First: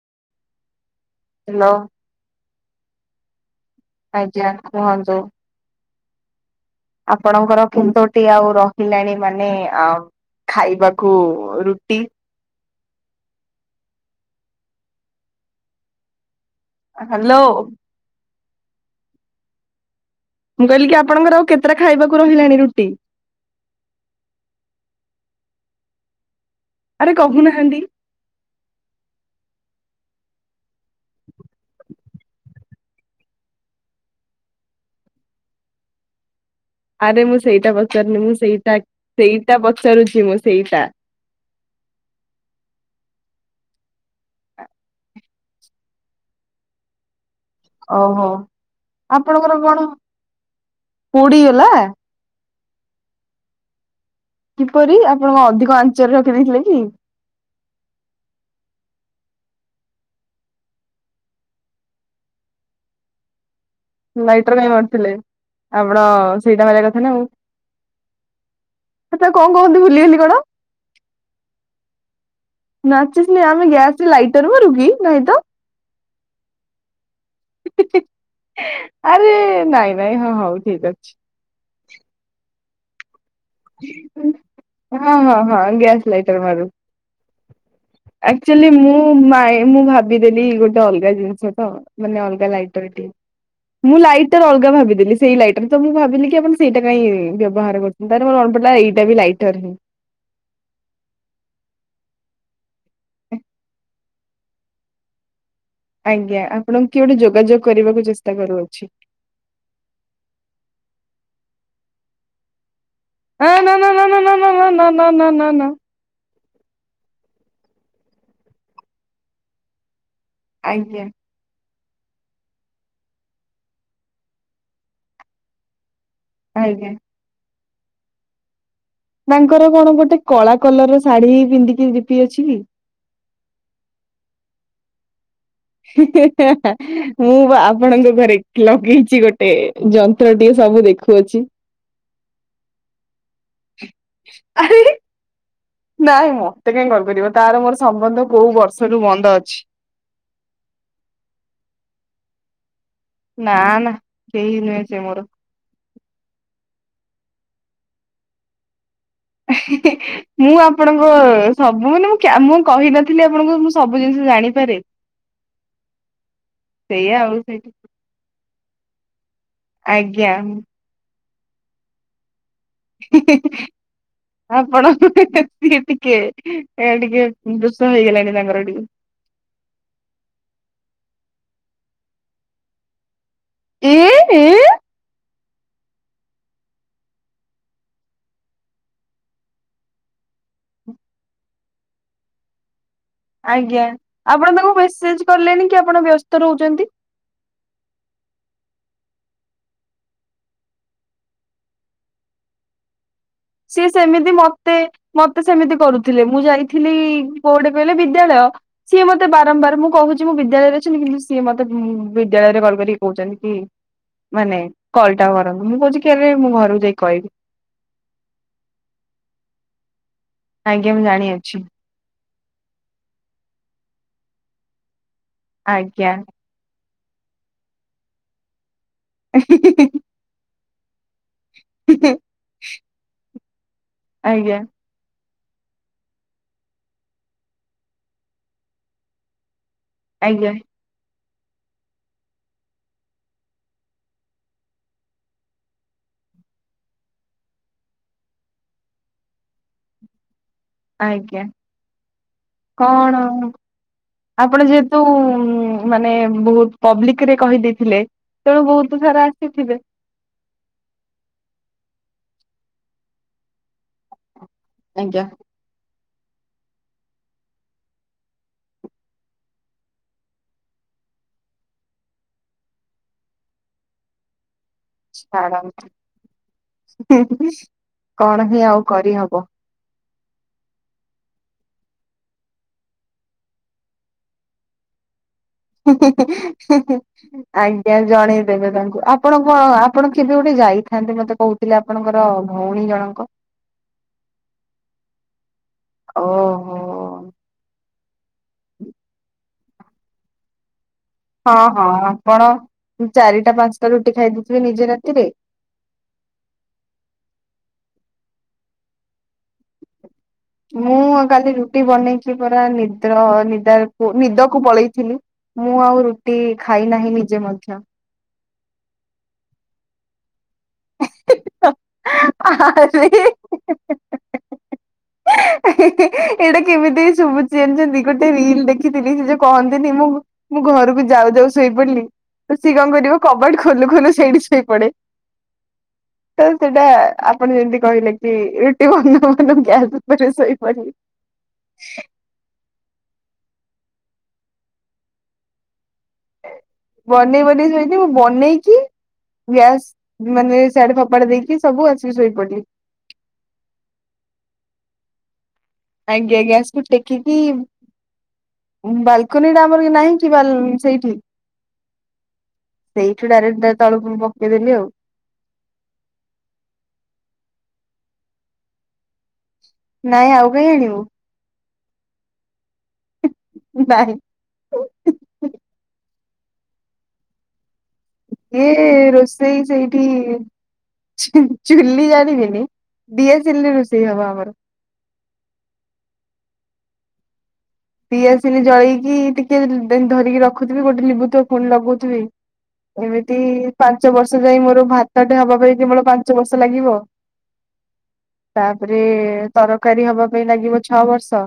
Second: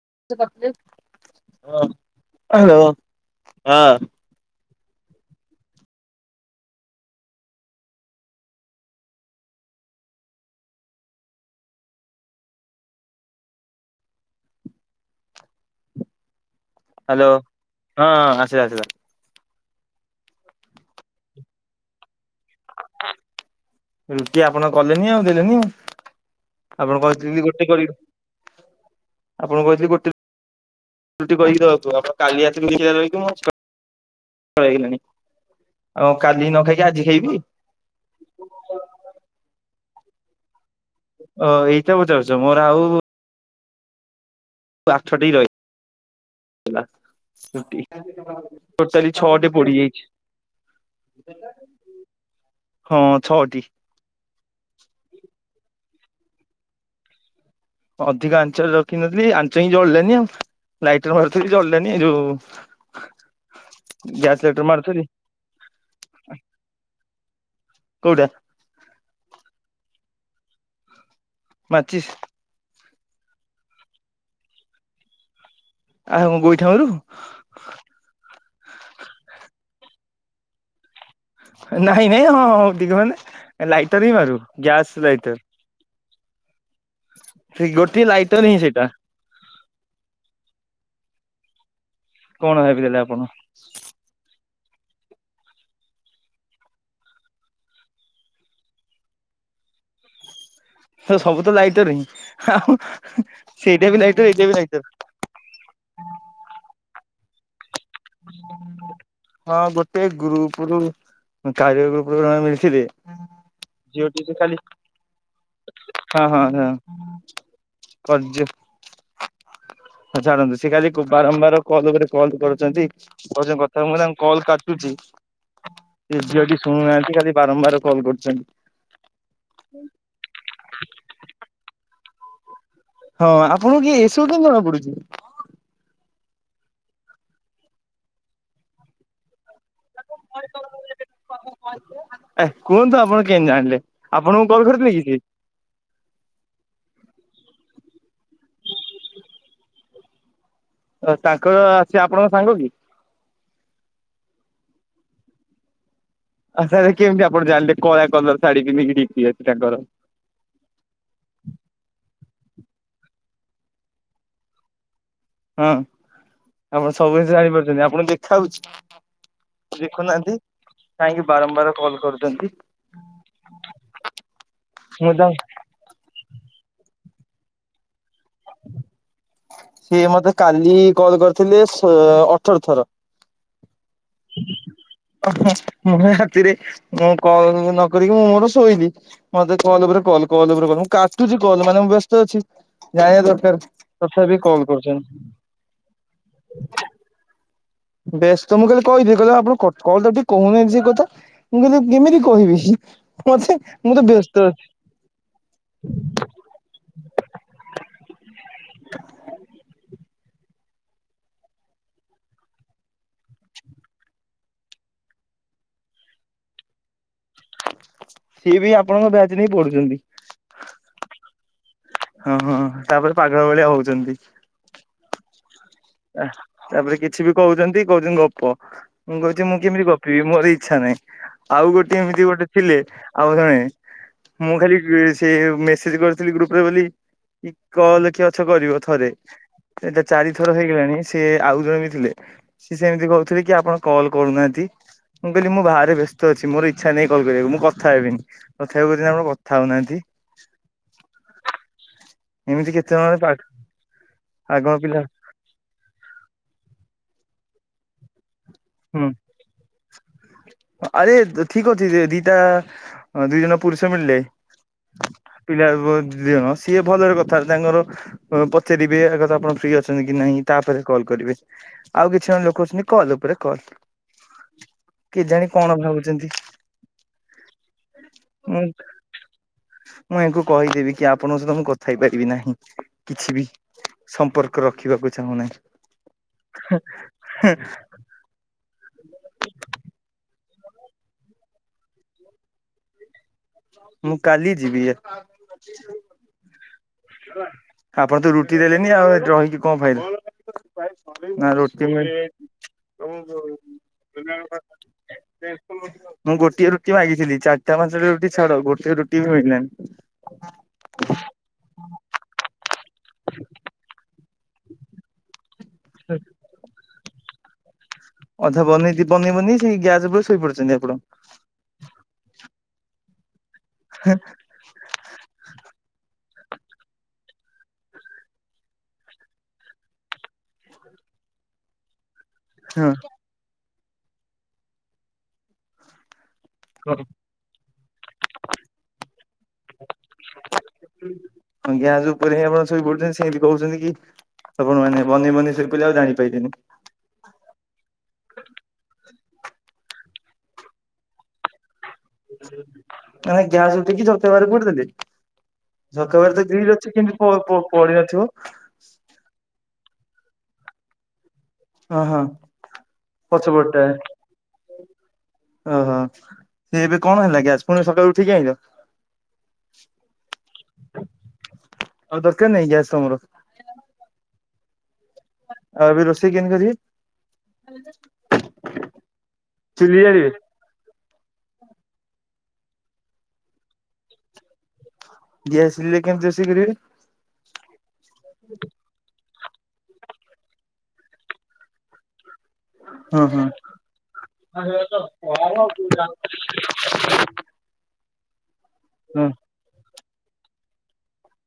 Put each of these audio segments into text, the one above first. [unintelligible] Hello. Hello. ଆଜ୍ଞା କୁହନ୍ତୁ। ଆପଣଙ୍କର କେତୋଟି ଆଉ ରହିଲାଣି ମାନେ ଆ ଖାଇବାକୁ ରୁଟି? ହାଲୋ ହ୍ୟାଲୋ ହଁ ଆସିଲା ଆସିଲା। ମୁଁ କହିଲି ଆପଣଙ୍କର ଆଉ କେତ ଖାଇବା ରୁଟି ଆପଣ କଲେନି ଆଉ ଦେଲେନି ଆଉ ଆପଣ ଆରେ କହିଥିଲ ଗୋଟେ କ କହୁନାହାନ୍ତି ଆପଣ କହିଥିଲି ଗୋଟେ ରୁଟି କହି କି ଦେବାକୁ ଆପଣ କାଲି ଆସିକି [unintelligible] ପଳଇଗଲାଣି ଆଉ [unintelligible] ଆରେ ଖାଇବି ମୁଁ ସେଇଟା ପଚାରୁନି ମୁଁ ସେଇଟା ସେଇଟା ପଚାରୁଚି ମୁଁ ସେଇଟା ଓ ଏଇଟା ପଚାରୁଚ ମୋର ଆଉ ଆଠଟି ରହିଚି। ଓହୋ ଟୋଟାଲି ଛଅଟି ଆପଣଙ୍କର ପୋଡି କଣ ଯାଇଚି। ପୋଡିଗଲା ହଁ ଛଅଟି। କିପରି ଆପଣଙ୍କ ଅଧିକ ଆଞ୍ଚରେ ରଖି ଦେଇେଇଥିଲେ କି? ଅଧିକା ଆଞ୍ଚରେ ରଖିିନଥିଲି ଆଞ୍ଚ ହିଁ ଜଳିଲାନି। ଲାଇଟର ମାରୁଥିବ ଜଳିଲାନି ଏ ଯୋଉ ଗ୍ୟାସ ଲାଇଟର କାଇ ମାରୁଥିଲି ମାରୁଥିଲେ ଆପଣ ସେଇଟା ମାରିବା କଥା ନା ଆଉ। କୋଉଟା? ସେଟା କଣ କହନ୍ତି ଭୁଲିଗଲି କଣ? ମାଚିସି? ମାଚିସି ନୁହେଁ, ଆମେ ଗ୍ୟାସରେ ଲାଇଟର ମରୁ କି ନାଇଁ ତ? ଆ ହ ଗୋଇଠା ମାରୁ? ତ ଆରେ ନାଇଁ ନାଇଁ ହଁ ହୋଉ ଠିକ ଅଛି। ନାଇଁ ନାଇଁ ହଁ ହଁ ଟିକେ ମାନେ ଲାଇଟର ହଁ ମାରୁ ଗ୍ୟାସ ହଁ ହଁ ଲାଇଟର। ହଁ ଗ୍ୟାସ୍ ଲାଇଟର ମାରୁ ସେ ଗୋଟିଏ ଲାଇଟର ହିଁ ଅକ୍ଚୁଆଲି ସେଇଟା ମୁଁ ମା ଭାବିଦେଲି ଗୋଟେ ଅଲଗା ଜିନିଷ ତ, ମାନେ ଅଲଗା କଣ ଲାଇଟ ଭାବିଦେଲେ ଏଠ ଆପଣ ମୁଁ ଲାଇଟ୍ ଅଲଗା ଭାବିଥିଲି ସେଇ ଲାଇଟର ତ ମୁଁ ଭାବିଲି କି ଆପଣ ସେଇଟା କାଇଁ ବ୍ୟବହାର କର ତା ପରେ ମୋର ମନେପଡ଼ିଲା ଏଇଟା ବି ଲାଇଟର ସବୁ ତ ଲାଇଟର ହିଁ ଆଉ ସେଇଟା ବି ଲାଇଟର ଏଇଟା ବି ଲାଇଟର। ଆଜ୍ଞା ଆପଣଙ୍କୁ କିଏ ଗୋଟେ ଯୋଗାଯୋଗ କରିବାକୁ ଚେଷ୍ଟା କରୁଅଛି। ହଁ ଗୋଟେ ଗ୍ରୁପ ରୁ କାରିଆ ଗ୍ରୁପରୁ ମିଳିଥିଲେ। ନା ନା ଝିଅଟି ନା ସେ ନା ଖାଲି ନା ନା ନା ନା। ହଁ ହଁ ହଁ ପଯ୍ୟ ହଁ ଛାଡ଼ନ୍ତୁ ସେ କାଲି ଆଜ୍ଞା [unintelligible] କଲ ଉପରେ କଲ କରୁଚନ୍ତି, କହୁଚନ୍ତି କଥା କଲ କାଟୁଚି। ସେ ଝିଅଟି ଆଜ୍ଞା। ଶୁଣୁନାହାନ୍ତି, ଖାଲି ବାରମ୍ବାର କଲ୍ କରୁଚନ୍ତି। ତାଙ୍କର କଣ ଗୋଟେ କଳା କଲର ର ଶାଢୀ ପିନ୍ଧିକି ଡି ପି ଅଛି କି? ହଁ ଆପଣଙ୍କୁ କିଏ ଏସବୁ କେମତି ଜଣା ପଡୁଚି? ହେଁ ହେଁ ମୁଁ ପା ଆପଣଙ୍କ ଘରେ ଲଗେଇଚି ଗୋଟେ ଏ ଯନ୍ତ୍ରଟିିକେ ସବୁ ଦେଖୁଛି। ଏ କୁହନ୍ତୁ ଆପଣ କେମତି ଜାଣିଲେ ଆପଣଙ୍କୁ କଲ ଆରେ କରିଥିଲେ କି ସେ? ନାଇଁ ମତେ କାଇହିଁ କରିପାରିବ ତାର ମୋର ସମ୍ବନ୍ଧ କୋଉ ବର୍ଷରୁ ବନ୍ଦ ଅଛି। ତାଙ୍କର ସେ ଆପଣଙ୍କ ସାଙ୍ଗ କି? ନା ନା କେହି ନୁହେଁ। ସେ ମୋର ଆ ତାହେଲେ କେମିତି ଆପଣ ଜାଣିଲେ କଳା କଲର ଶାଢୀ ପିନ୍ଦିକି ହିଁ ହିଁ ମୁଁ ଆପଣଙ୍କ ସବୁ ମାନେ ମୁ ମୁଁ କହିନଥିଲି ଆପଣଙ୍କୁ ମୁଁ ସବୁ ଜିନିଷ ଜାଣିପାରେ। ହଁ ଆପଣ ସେଇଆ ସବୁ ଆଉ କିଛି ସେଇଠି ଜାଣିପାରୁଛନ୍ତି ଆପଣଙ୍କୁ ଦେଖା ହୋଉ ଆଜ୍ଞା। ଦେଖୁନାହାନ୍ତି କାଇହିଁକି ବାରମ୍ବାର କଲ କରୁଚନ୍ତି? ହିଁ ହିଁ ଆପଣ ମୁଁ ଟିକେ ତାଙ୍କୁ ଏ ଟିକେ ଦୋଷ ହେଇଗଲାଣି ତାଙ୍କର ଟିକେ ସିଏ ମତେ କାଲି କଲ କରିଥିଲେ ଅଠର ଥର। ହଁ ହ। ମୁଁ ରାତିରେ ମୁଁ କଲ ନ କରିକି ମୁଁ ମୋର ଶୋଇଲି ମତେ କଲ ଉପରେ କଲ। ମୁଁ କାଟୁଛି କଲ ମାନେ ମୁଁ ବ୍ୟସ୍ତ ଅଛି ଜାଣିବା ଦରକାର। ଆଜ୍ଞା। ତଥାପି ଆପଣ କଲ୍ ତାଙ୍କୁ କରୁଛନ୍ତି। ମେସେଜ କଲେଣିି କି ଆପଣ ବ୍ୟସ୍ତ ରହୁଛନ୍ତି? ବସ୍ତ ତ ମୁଁ କହିଲଲି କହିଥିଲି କହିଲେ ଆପଣ କ ତ ଟିକ କହୁନିନ୍ତି ସେ କଥା? ମୁଁ କହିଲୁ କେମିତି କହିବି? ମତେ ସିଏ ମୁଁ ତ ସେମିତି ବ୍ୟସ୍ତ ଅଛି ମତେ ମତେ ସେମିତି କରୁଥିଲେ ମୁଁ ଯାଇଥିଲି କୋଉଟେ କହିଲେ ବି ବିଦ୍ୟାଳୟ ସିଏ ମତେ ବାରମ୍ବାର ମୁଁ କହୁଛି ମୁଁ ବିଦ୍ୟାଳୟରେ ଅଛିି କିନ୍ତୁ ସିଏ ମତେ ବିଦ୍ୟାଳୟରେ କଲ କରି କହୁ କି ମାନେ କଲ ଟା କରନ୍ତୁ ମୁଁ କହୁଛି କେରେ ମୁଁ ଘରକୁ ଯାଇ କହିବି। ସିଏ ବି ଆପଣଙ୍କ ବ୍ୟାଚ୍ ନେଇ ପଢୁଛନ୍ତି। ଆଜ୍ଞା ମୁଁ ଜାଣିଅଛି। ହଁ ହଁ ତାପରେ ପାଗଳ ଭଳିଆ ହଉଛନ୍ତି। ଆଜ୍ଞା ତାପରେ କିଛି ବି କହୁଛନ୍ତି କହୁଛନ୍ତି ଗପ ମୁଁ କହୁଛି ମୁଁ କେମିତି ଗପିବି ମୋର ଏଇ ଇଚ୍ଛା ନାଇଁ ଆଉ ଗୋଟେ ଏମିତି ଗୋଟେ ଥିଲେ ଆଉ ଜଣେ ମୁଁ ଆଜ୍ଞା ଖାଲି ସେ ମେସେଜ କରିଥିଲି ଗ୍ରୁପ ରେ ବୋଲି ଏ କଲ କିଏ ଅଛ କରିବ ଥରେ। ଏଇଟା ଆଜ୍ଞା ଚାରିଥର ହେଇ ସେ ଆଉ ଜଣେ ବି ଥିଲେ ସେ ସେମିତି କହୁଥିଲେ କି ଆପଣ କଲ୍ କରୁନାହାନ୍ତି? ମୁଁ କହିଲି ମୁଁ ବାହାରେ ବ୍ୟସ୍ତ ଅଛି ମୋର ଇଚ୍ଛା ନାଇ କଲ କରିବାକୁ ମୁଁ କଥା ହେବିନି କଥା ହେକୁ କି ଆପଣ କଥା ହଉନାହାନ୍ତି। ହ [inaudible] ଆଜ୍ଞା। ଏମିତି କେତେ କଣ ଜଣ ପାଠ। ଆପଣ ଯେହେତୁ ମାନେ ବହୁତ ପବ୍ଲିକ କିରେ କହିଦେଇଥିଲେ ତେଣୁ ବହୁତ ହୁଁ ସାରା ଆସିଥିବେ। ଆରେ ଠିକ ଅଛି ଦିଟା ଦି ଜଣ ପୁରୁଷ ମିଳିଲେ। ଆଜ୍ଞା ପିଲା ବ [inaudible] ଇଏ ସିଏ ଭଲରେ କଥା ତାଙ୍କର ପଚାରିବେ ଆଗ ଆପଣ ଫ୍ରି ଅଛନ୍ତି କି ନାହିଁ ତାପରେ କଲ୍ କରିିବେ। ଆଉ କିଛି ଜଣ ଲୋକ ଅଛନ୍ତି କଲ ଉପରେ କଲ। ଛାଡ଼ କଣ ହି ମୁଁ ଆଉ କରିହବ। ମୁଁ ଏହାଙ୍କୁ କହିବି କି ଆପଣଙ୍କ ସହିତ କ ଥାଇ ପାରିବି ନାହିଁ କିଛି ବି ସମ୍ପର୍କ ରଖିବାକୁ ଚାହୁଁ ନାହିଁ। ହେଁ ହେଁ ଆଜ୍ଞା ଜଣେଇଦେବେ ତାଙ୍କୁ। ଆପଣଙ୍କ ଆପଣ କେବେ ଗୋଟେ ଯାଇଥାନ୍ତେ ମତେ କହୁଥିଲେ ଆପଣଙ୍କର ଭଉଣୀ ଜଣଙ୍କ। ମୁଁ କାଲି ଯିବିଏ ଓହୋ। ଆପଣ ତ ରୁଟି ଦେଲେନି ଆଉ ରହିକି କଣ ଫାଇଦା? ନା ହଁ ରୁଟି ହଁ ମିଳି ଆପଣ ଚାରିଟା ପାଞ୍ଚଟା ରୁଟି ଖାଇଦେଇଥିବେ ନିଜ ରାତିରେ। ମୁଁ ଗୋଟିଏ ରୁଟି ମାଗିଥିଲି ଚାରିଟା ପାଞ୍ଚାଟା ରୁଟି ଛାଡ ଗୋଟେ ରୁଟି ବି ମିିଲିଲାଣି। ମୁଁ କାଲି ରୁଟି ବନେଇକି ପରା ନିଦ୍ର ନିଦ ନିଦ କୁ ପଳେଇଥିଲି ମୁଁ ଆଉ ରୁଟି ଖାଇ ନାହିଁ ନିଜେ ମଧ୍ୟ। ଅଧା ବନେଇକି ବନେଇିବନି ସେଇ ଗ୍ୟାସ ଉପରେ ଶୋଇପଡିଛନ୍ତି ଆପଣ। ଆରେ ଏଇଟା କେମିତି ହି ଶୁଭୁଛି। ଜାଣିଛନ୍ତି ଗୋଟେ ରିଲ ଦେଖିଥିଲି ସେ ଯଉ କହନ୍ତିନି ମୁଁ ମୁଁ ଘରକୁ ଯାଉ ଯାଉ ଶୋଇପଡିଲି। ତ ସିଏ କଣ କରିବ କବାଡ ଖୋଲୁ ଖୋଲୁ ସେଇଠି ଶୋଇପଡେ ତ ସେଇଟା। ଆପଣ ଯେମିତି କହିଲେ କି ରୁଟି ବନଉ ବନଉ ଗ୍ୟାସ୍ ଉପରେ ଶୋଇପଡିଲେ। ହଁ ଗ୍ୟାସ ଉପରେ ହିଁ ଆପଣ ଶୋଇ ପଡୁଛନ୍ତି ସେମତି କହୁଛନ୍ତି କି ଆପଣ ମାନେ ବନେଇ ବନେଇ ଶୋଇପଡିଲି। ବନେଇ ବନେଇ ଶୋଇଛି ମୁଁ ବନେଇକି ବ୍ୟାସ ମାନେ ସିଆଡେ ଫପାଡ ଦେଇକି ସବୁ ଅଛି। ନା ଗ୍ୟାସ ଉ ଦେଇକିତେବାର କରିଦେଲି [inaudible] ଆଜ୍ଞା ଆଜ୍ଞା ଗ୍ୟାସକୁ ଟେକିକି ପ ପଡିନଥିବ ବାଲକୁନି ଆମର ନାହିଁ କି ବା ସେଇଠି [inaudible] ହଁ ହଁ ସେଇଠୁ ପଛ ଡାଇରେକ୍ଟ ପଟଟା। ତଳକୁ ପକେଇଦେଲି ଆଉ ଓହୋ ସେ ଏବେ କଣ ହେଲା କି ଆଜି ପୁଣି ସକାଳୁ ଉଠିକ ଆଇଛ? ନାଇଁ ଆଉ କାହିଁ ଆଣିବୁ। ଆଉ ଦରକାର ନାହିଁ ଗ୍ୟାସ ତମର? ନାଇଁ। ଆଉ ଏବେ ରୋଷେଇ କେମିତି କରିବେ? ଇଏ ରୋଷେଇ ସେଇଠି ଚୁଲି ଜାଳିବେ ଚୁ ଚୁଲି ଜାଣିବିନି ଦିଆସିଲିରେ ରୋଷେଇ ହବ ଆମର ଗ୍ୟାସ ସରିଲେ କେମିତି ରୋଷେଇ କରିବେ? ପି ଆସିଲେ ଜଳେଇକି ଟିକେ ଧରିକି ରଖୁଥିବି ଗୋଟେ ଲିଭୁଥିବ ପୁଣି ଲଗଉଥିବି। [inaudible] ହୁଁ ଏମିତି ହୁଁ। ପାଞ୍ଚ ବର୍ଷ ଯାଇ ମୋର ଭାତଟେ ହବା ପାଇଁ କେବଳ ପାଞ୍ଚ ବର୍ଷ ଲାଗିବ [unintelligible] ତାପରେ ତରକାରୀ ହବା ପାଇଁ ଲାଗିବ ଛଅ ବର୍ଷ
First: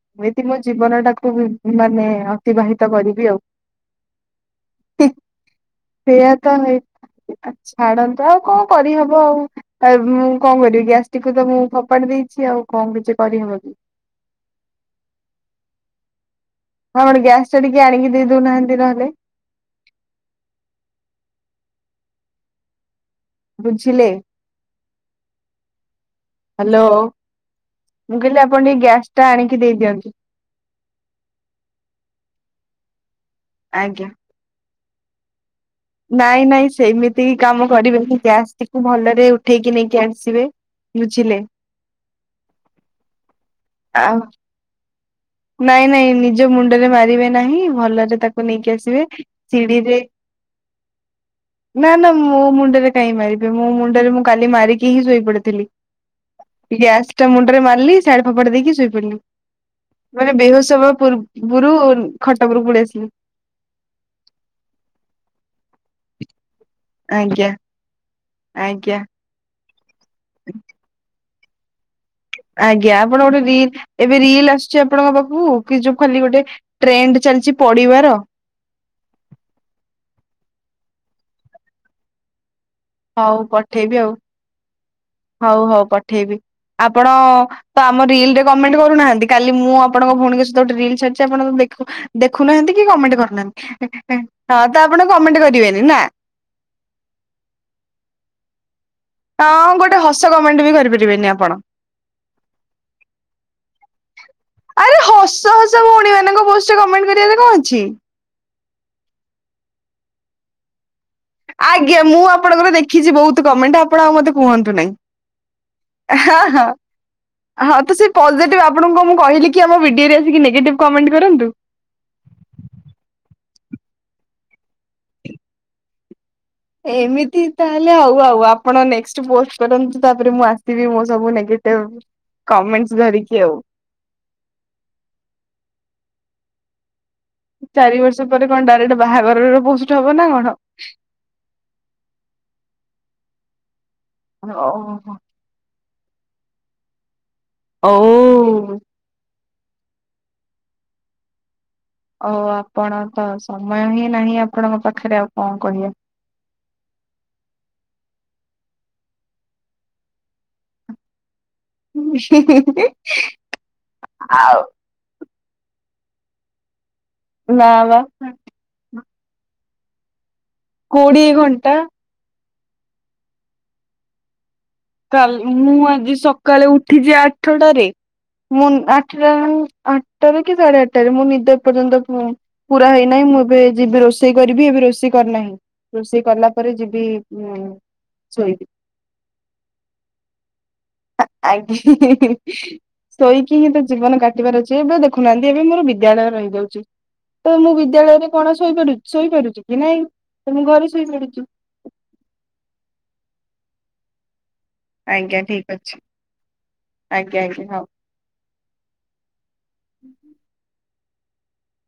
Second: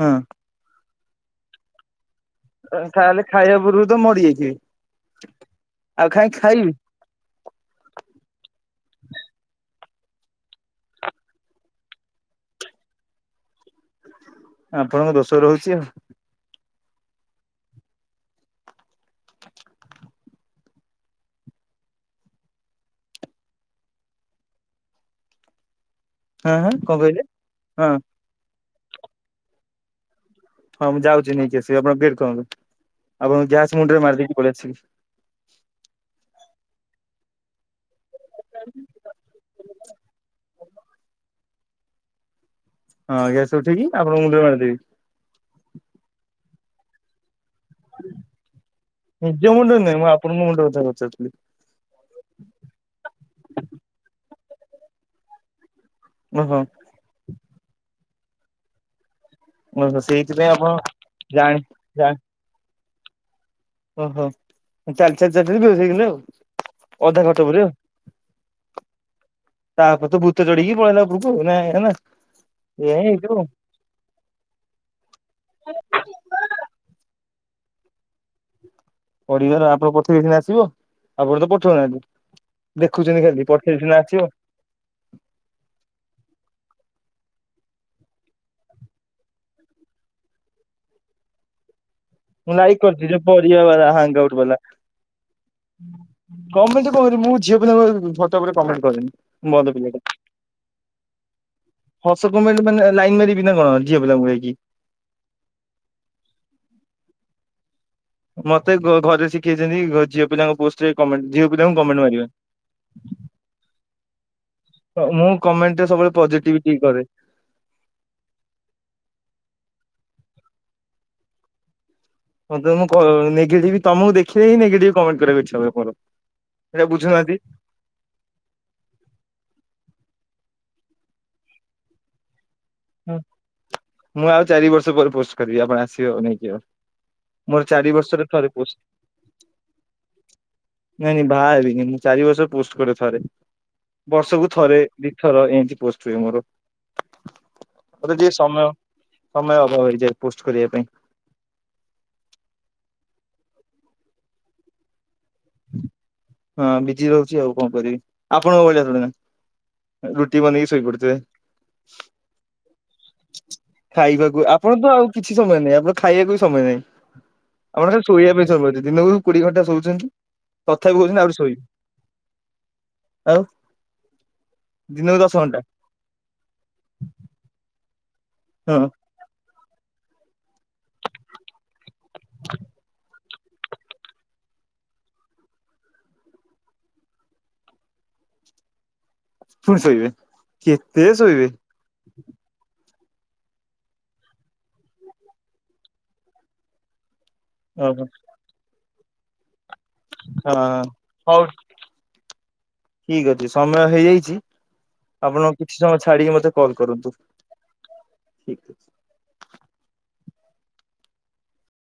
ହଁ। ଏଠତି ମୋ ଜୀବନ ଟାକୁ ମାନେ ଅତିବାହିତ ତାହେଲେ କରିବି ଆଉ। ଖାଇବା ପୂର୍ବରୁ ତ ମରିଯାଇଥିବେ ଆଉ କାହିଁ ସେଇୟା ତ ଖାଇବି ହେଇ ଛାଡ଼ନ୍ତୁ ଆଉ କଣ କରିହବ ଆଉ ମୁଁ କଣ କରିବି ଗ୍ୟାସଟିକୁ ତ ମୁଁ ଫୋପାଡି ଦେଇଛି। ଆଉ କଣ କିଛି କରିହବ କି? ଆଛା। ଆପଣଙ୍କ ଦୋଷ ରହୁଛି ଆଉ। ଆପଣ ଗ୍ୟାସ ଟ ଟିକେ ଆଣିକି ଦେଇ ଦଉନାହାନ୍ତି ନହେଲେ। [unintelligible] ବୁଝିଲେ। ହଁ ହଁ ହ୍ୟାଲୋ କଣ କହିଲେ ହଁ ମୁଁ କହିଲି ଆପଣ ଟିକେ ଗ୍ୟାସ୍ ଟା ଆଣିକି ଦେଇଦିଅନ୍ତୁ? ହଁ ମୁଁ ଯାଉଛି ନେଇକି ଆସିବି ଆପଣ ବେଟ କରନ୍ତୁ ଆପଣଙ୍କୁ ଗ୍ୟାସ ମୁଣ୍ଡ ରେ ଆଜ୍ଞା ମାରି ଦେଇକି ପଳେଇ ଆସିବି। ନାଇଁ ନାଇଁ ସେମିତି କି କାମ କରିବେନି ଗ୍ୟାସଟିକୁ ଭଲରେ ଉଠେଇକି ନେଇକି ଆସିବେ। ବୁଝିଲେ। ହଁ ଗ୍ୟାସ ଉଠିକି ଆଉ ଆପଣଙ୍କୁ ମୁଁ ମାରିଦେବି। ନାଇଁ ନାଇଁ ନିଜ ମୁଣ୍ଡରେ ମାରିବେନି। ନାହିଁ ଭଲରେ ତାକୁ ନେଇକି ଆସିବେ ନିଜ ମୁଣ୍ଡରେ ଶିଡିରେ ନାହିଁ ମୁଁ ଆପଣଙ୍କ ମୁଣ୍ଡ କଥା ପଚାରୁଥିଲି ନା ନା ମୋ ମୁଣ୍ଡରେ କାଇହିଁ ମାରିବି ମୋ ମୁଣ୍ଡରେ ମୁଁ କାଲି ମାରିକି ହ୍ନି ଶୋଇପଡ଼ିଥିଲି ଓହୋ ଗ୍ୟାସ ଟା ରେ ମାରିଲି ଶାଢ଼ୀ ଫୋପାଡ଼ି ଦେଇକି ଶୋଇ ପଡିଲି। ଓହୋ ମାନେ ସେଇଥିପାଇଁ ଆପଣ ବେହୋସ ହବା ଜାଣି ପୂର୍ବରୁ ଜାଣି ଖଟ ଉପରକୁ ପଳେଇ ଆସିଲି। ଓହୋ ଚାଲି ଚାଲି ଯାଇକି ବେହୋସ ହେଇଗଲ। ଆଜ୍ଞା ଆଜ୍ଞା। ତାପରେ ତ ଭୂତ ଚଢିକି ପଳେଇଲା [unintelligible] ଏଇଆ ଆଜ୍ଞା ଆପଣ ହେଇଥିବ ଗୋଟେ ରିଲ ଏବେ ରିଲ ଆସୁଛି ଆପଣଙ୍କ ପାଖକୁ କି ଯୋଉଁ ଖାଲି ଗୋଟେ ଟ୍ରେଣ୍ଡ ଚାଲିଛି। ପଡିବାର। ପଡ଼ିବାର ଆପଣ ପଠେଇ ସିନା ଆସିବ ଆପଣ ତ ପଠଉନାହାନ୍ତି। ଦେଖୁଛନ୍ତି ହଉ ଖାଲି ପଠେଇଛି ପଠେଇବି ସିନା ଆଉ ଆସିବ। ହଉ ହଉ ପଠେଇବି। ଆପଣ ତ ଆମ ରିଲ ରେ କମେଣ୍ଟ କରୁନାହାନ୍ତି। କାଲି ମୁଁ ଆପଣଙ୍କ ଭଉଣୀଙ୍କ ସହିତ ଗୋଟେ ରିଲ ଛାଡିଛି ଆପଣ ଦେଖୁ ମୁଁ ଦେଖୁନାହାନ୍ତି ଲାଇକ୍ କି କରିଛି କମେଣ୍ଟ ଯୋଉ ପରିବା ବାଲା ହାଙ୍ଗ କରୁନାହାନ୍ତି। ଆଉଟ୍ ବାଲା ହଁ ତ ଆପଣ କମେଣ୍ଟ କରିବେନି ନା? କମେଣ୍ଟ କରିମୁ ଝିଅ ପିଲା [unintelligible] ହଁ ଗୋଟେ ହସ କମେଣ୍ଟ ବି କରିପାରିବେନି ଆପଣ। ହସ କମେଣ୍ଟ ମାନେ ଲାଇନ ମାରିବିନା କଣ ଝିଅ ପିଲାଙ୍କୁ ଯାଇକି। ଆରେ ହସ ହସ ଭଉଣୀ ମାନଙ୍କ ପୋଷ୍ଟରେ କମେଣ୍ଟ କରିବାରେ କଣ ଅଛି। ମତେ ଘରେ ଶିଖେଇଛନ୍ତି ଝିଅ ପିଲାଙ୍କ ପୋଷ୍ଟରେ କମେଣ୍ଟ ଝିଅ ପିଲାଙ୍କୁ ଆଜ୍ଞା କମେଣ୍ଟ ମୁଁ ମାରିବା। ଆପଣଙ୍କର ଦେଖିଛି ବହୁତ କମେଣ୍ଟ ଆପଣ ଆଉ ମତେ କୁହନ୍ତୁ ମୁଁ କମେଣ୍ଟରେ ସବୁବେଳେ ନାହିଁ। ହଁ ହଁ ପଜିଟିଭିଟି କରେ। ହଁ ତ ସେ ପଜିଟିଭ ଆପଣଙ୍କୁ ମୁଁ କହିଲି କି ଆମ ଭିଡିଓରେ ଟିକେ ନେଗେଟିଭ କମେନ୍ଟ କରନ୍ତୁ? ହଁ ତ ମୁଁ ନେଗେଟିଭ ତମକୁ ଦେଖିଲେ ହିଁ ନେଗେଟିଭ କମେଣ୍ଟ କରିବାକୁ ଇଚ୍ଛା ହୁଏ ମୋର ଏଇଟା ବୁଝୁନାହାନ୍ତି। ଏମିତି ତାହେଲେ ଆଉ ଆଉ ଆପଣ ନେକ୍ଟ ପୋଷ୍ଟ କରନ୍ତୁ ତା ତାରେ ମୁଁ ଆସିବି ମୋ ସବୁ ନେଗେଟିଭ କମେଣ୍ଟସ ହୁଁ ଧରିକି ଆଉ ମୁଁ ଆଉ ଚାରି ବର୍ଷ ପରେ ପୋଷ୍ଟ କରିବି ଆପଣ ଆସିବେ ଆଉ ନେଇକି ଆଉ ମୋର ଚାରି ବର୍ଷ ବର୍ଷରେ ପରେ ଥରେ କଣ ଡାଇରେକ୍ଟ ପୋଷ୍ଟ ବାହାଘରର ପୋଷ୍ଟ ହବ ନା କଣ? ନାଇଁ ନାଇଁ ବାହା ହେବିନି ମୁଁ ଚାରି ପୋଷ୍ଟ କରି ଥରେ ବର୍ଷକୁ ଥରେ ଓହୋ ଦିଇଥର ଏମତି ପୋଷ୍ଟ ହୁଏ ମୋର। ଓଉ। ମତେ ଟିକେ ସମୟ ସମୟ ଅଭାବ ହେଇଯାଏ ଅଜି ପୋଷ୍ଟ କରିବା ପାଇଁ। ଓ ଆପଣ ତ ସମୟ ହିଁ ନାହିଁ ଆପଣଙ୍କ ପାଖରେ ଆଉ କଣ କହିବା। ହଁ ବିଜି ରହୁଛି ଆଉ କଣ କରିବି ଆପଣଙ୍କ ଭଳିଆ ଥୋଡି ନା ରୁଟି ବନେଇକି ଶୋଇପଡ଼ିଥିବେ ଖାଇବାକୁ ଆପଣ ତ ଆଉ କିଛି ସମୟ ନାହିଁ ଆପଣ ଖାଇବାକୁ ବି ସମୟ ନାହିଁ ନା ଆପଣ ବା ଶୋଇବା ପାଇଁଛନ୍ତି ଦିନକୁ କୋଡିଏ ଘଣ୍ଟା ଶୋଉଛନ୍ତି ତଥାପି କହୁଛନ୍ତି କୋଡ଼ିଏ ଆହୁରି ଶୋଇବି ଘଣ୍ଟା ଆଉ ଦିନକୁ ଦଶ କାଲି ଘଣ୍ଟା ମୁଁ ଆଜି ସକାଳେ ଉଠିଛି ଆଠଟାରେ ମୁଁ ନ୍ ହଁ ଆଠଟା ଆଟଟାରେ ସାଢେ ଆଠଟାରେ ମୁଁ ନିଦ ପର୍ଯ୍ୟନ୍ତ ପୁରା ହେଇନାହିଁ ମୁଁ ଏବେ ଯିବି ରୋଷେଇ କରିବି ଏବେ ରୋଷେଇ କରିନାହିଁ ରୋଷେଇ କଲା ପରେ ଯିବି ଉଁ ଶୋଇିବି ପୁଣି ଶୋଇବେ କେତେ ଶୋଇବେ ଆଜ୍ଞା। ଶୋଇକି ହିଁ ତ ଜୀବନ କାଟିବାର ଅଛି ଏବେ ଦେଖୁନାହାନ୍ତି ଏବେ ମୋର ବିଦ୍ୟାଳୟ ରହିଯାଉଛି। ତ ମୁଁ ଓହୋ ବିଦ୍ୟାଳୟରେ କଣ ଶୋଇ ଶୋଇପାରୁ ଶୋଇପାରୁଛି। କି ନାଇଁ ତ ମୁଁ ହଁ ଘରେ ଶୋଇ ପାରୁୁଚୁ ଠିକ ଅଛି ସମୟ ହେଇଯାଇଛି ଆପଣ କିଛି ଅଛି ସମୟ ଛାଡିକି ମତେ କଲ କରନ୍ତୁ। ଆଜ୍ଞା ଆଜ୍ଞା ହଉ। ଠିକ ଅଛି। [inaudible]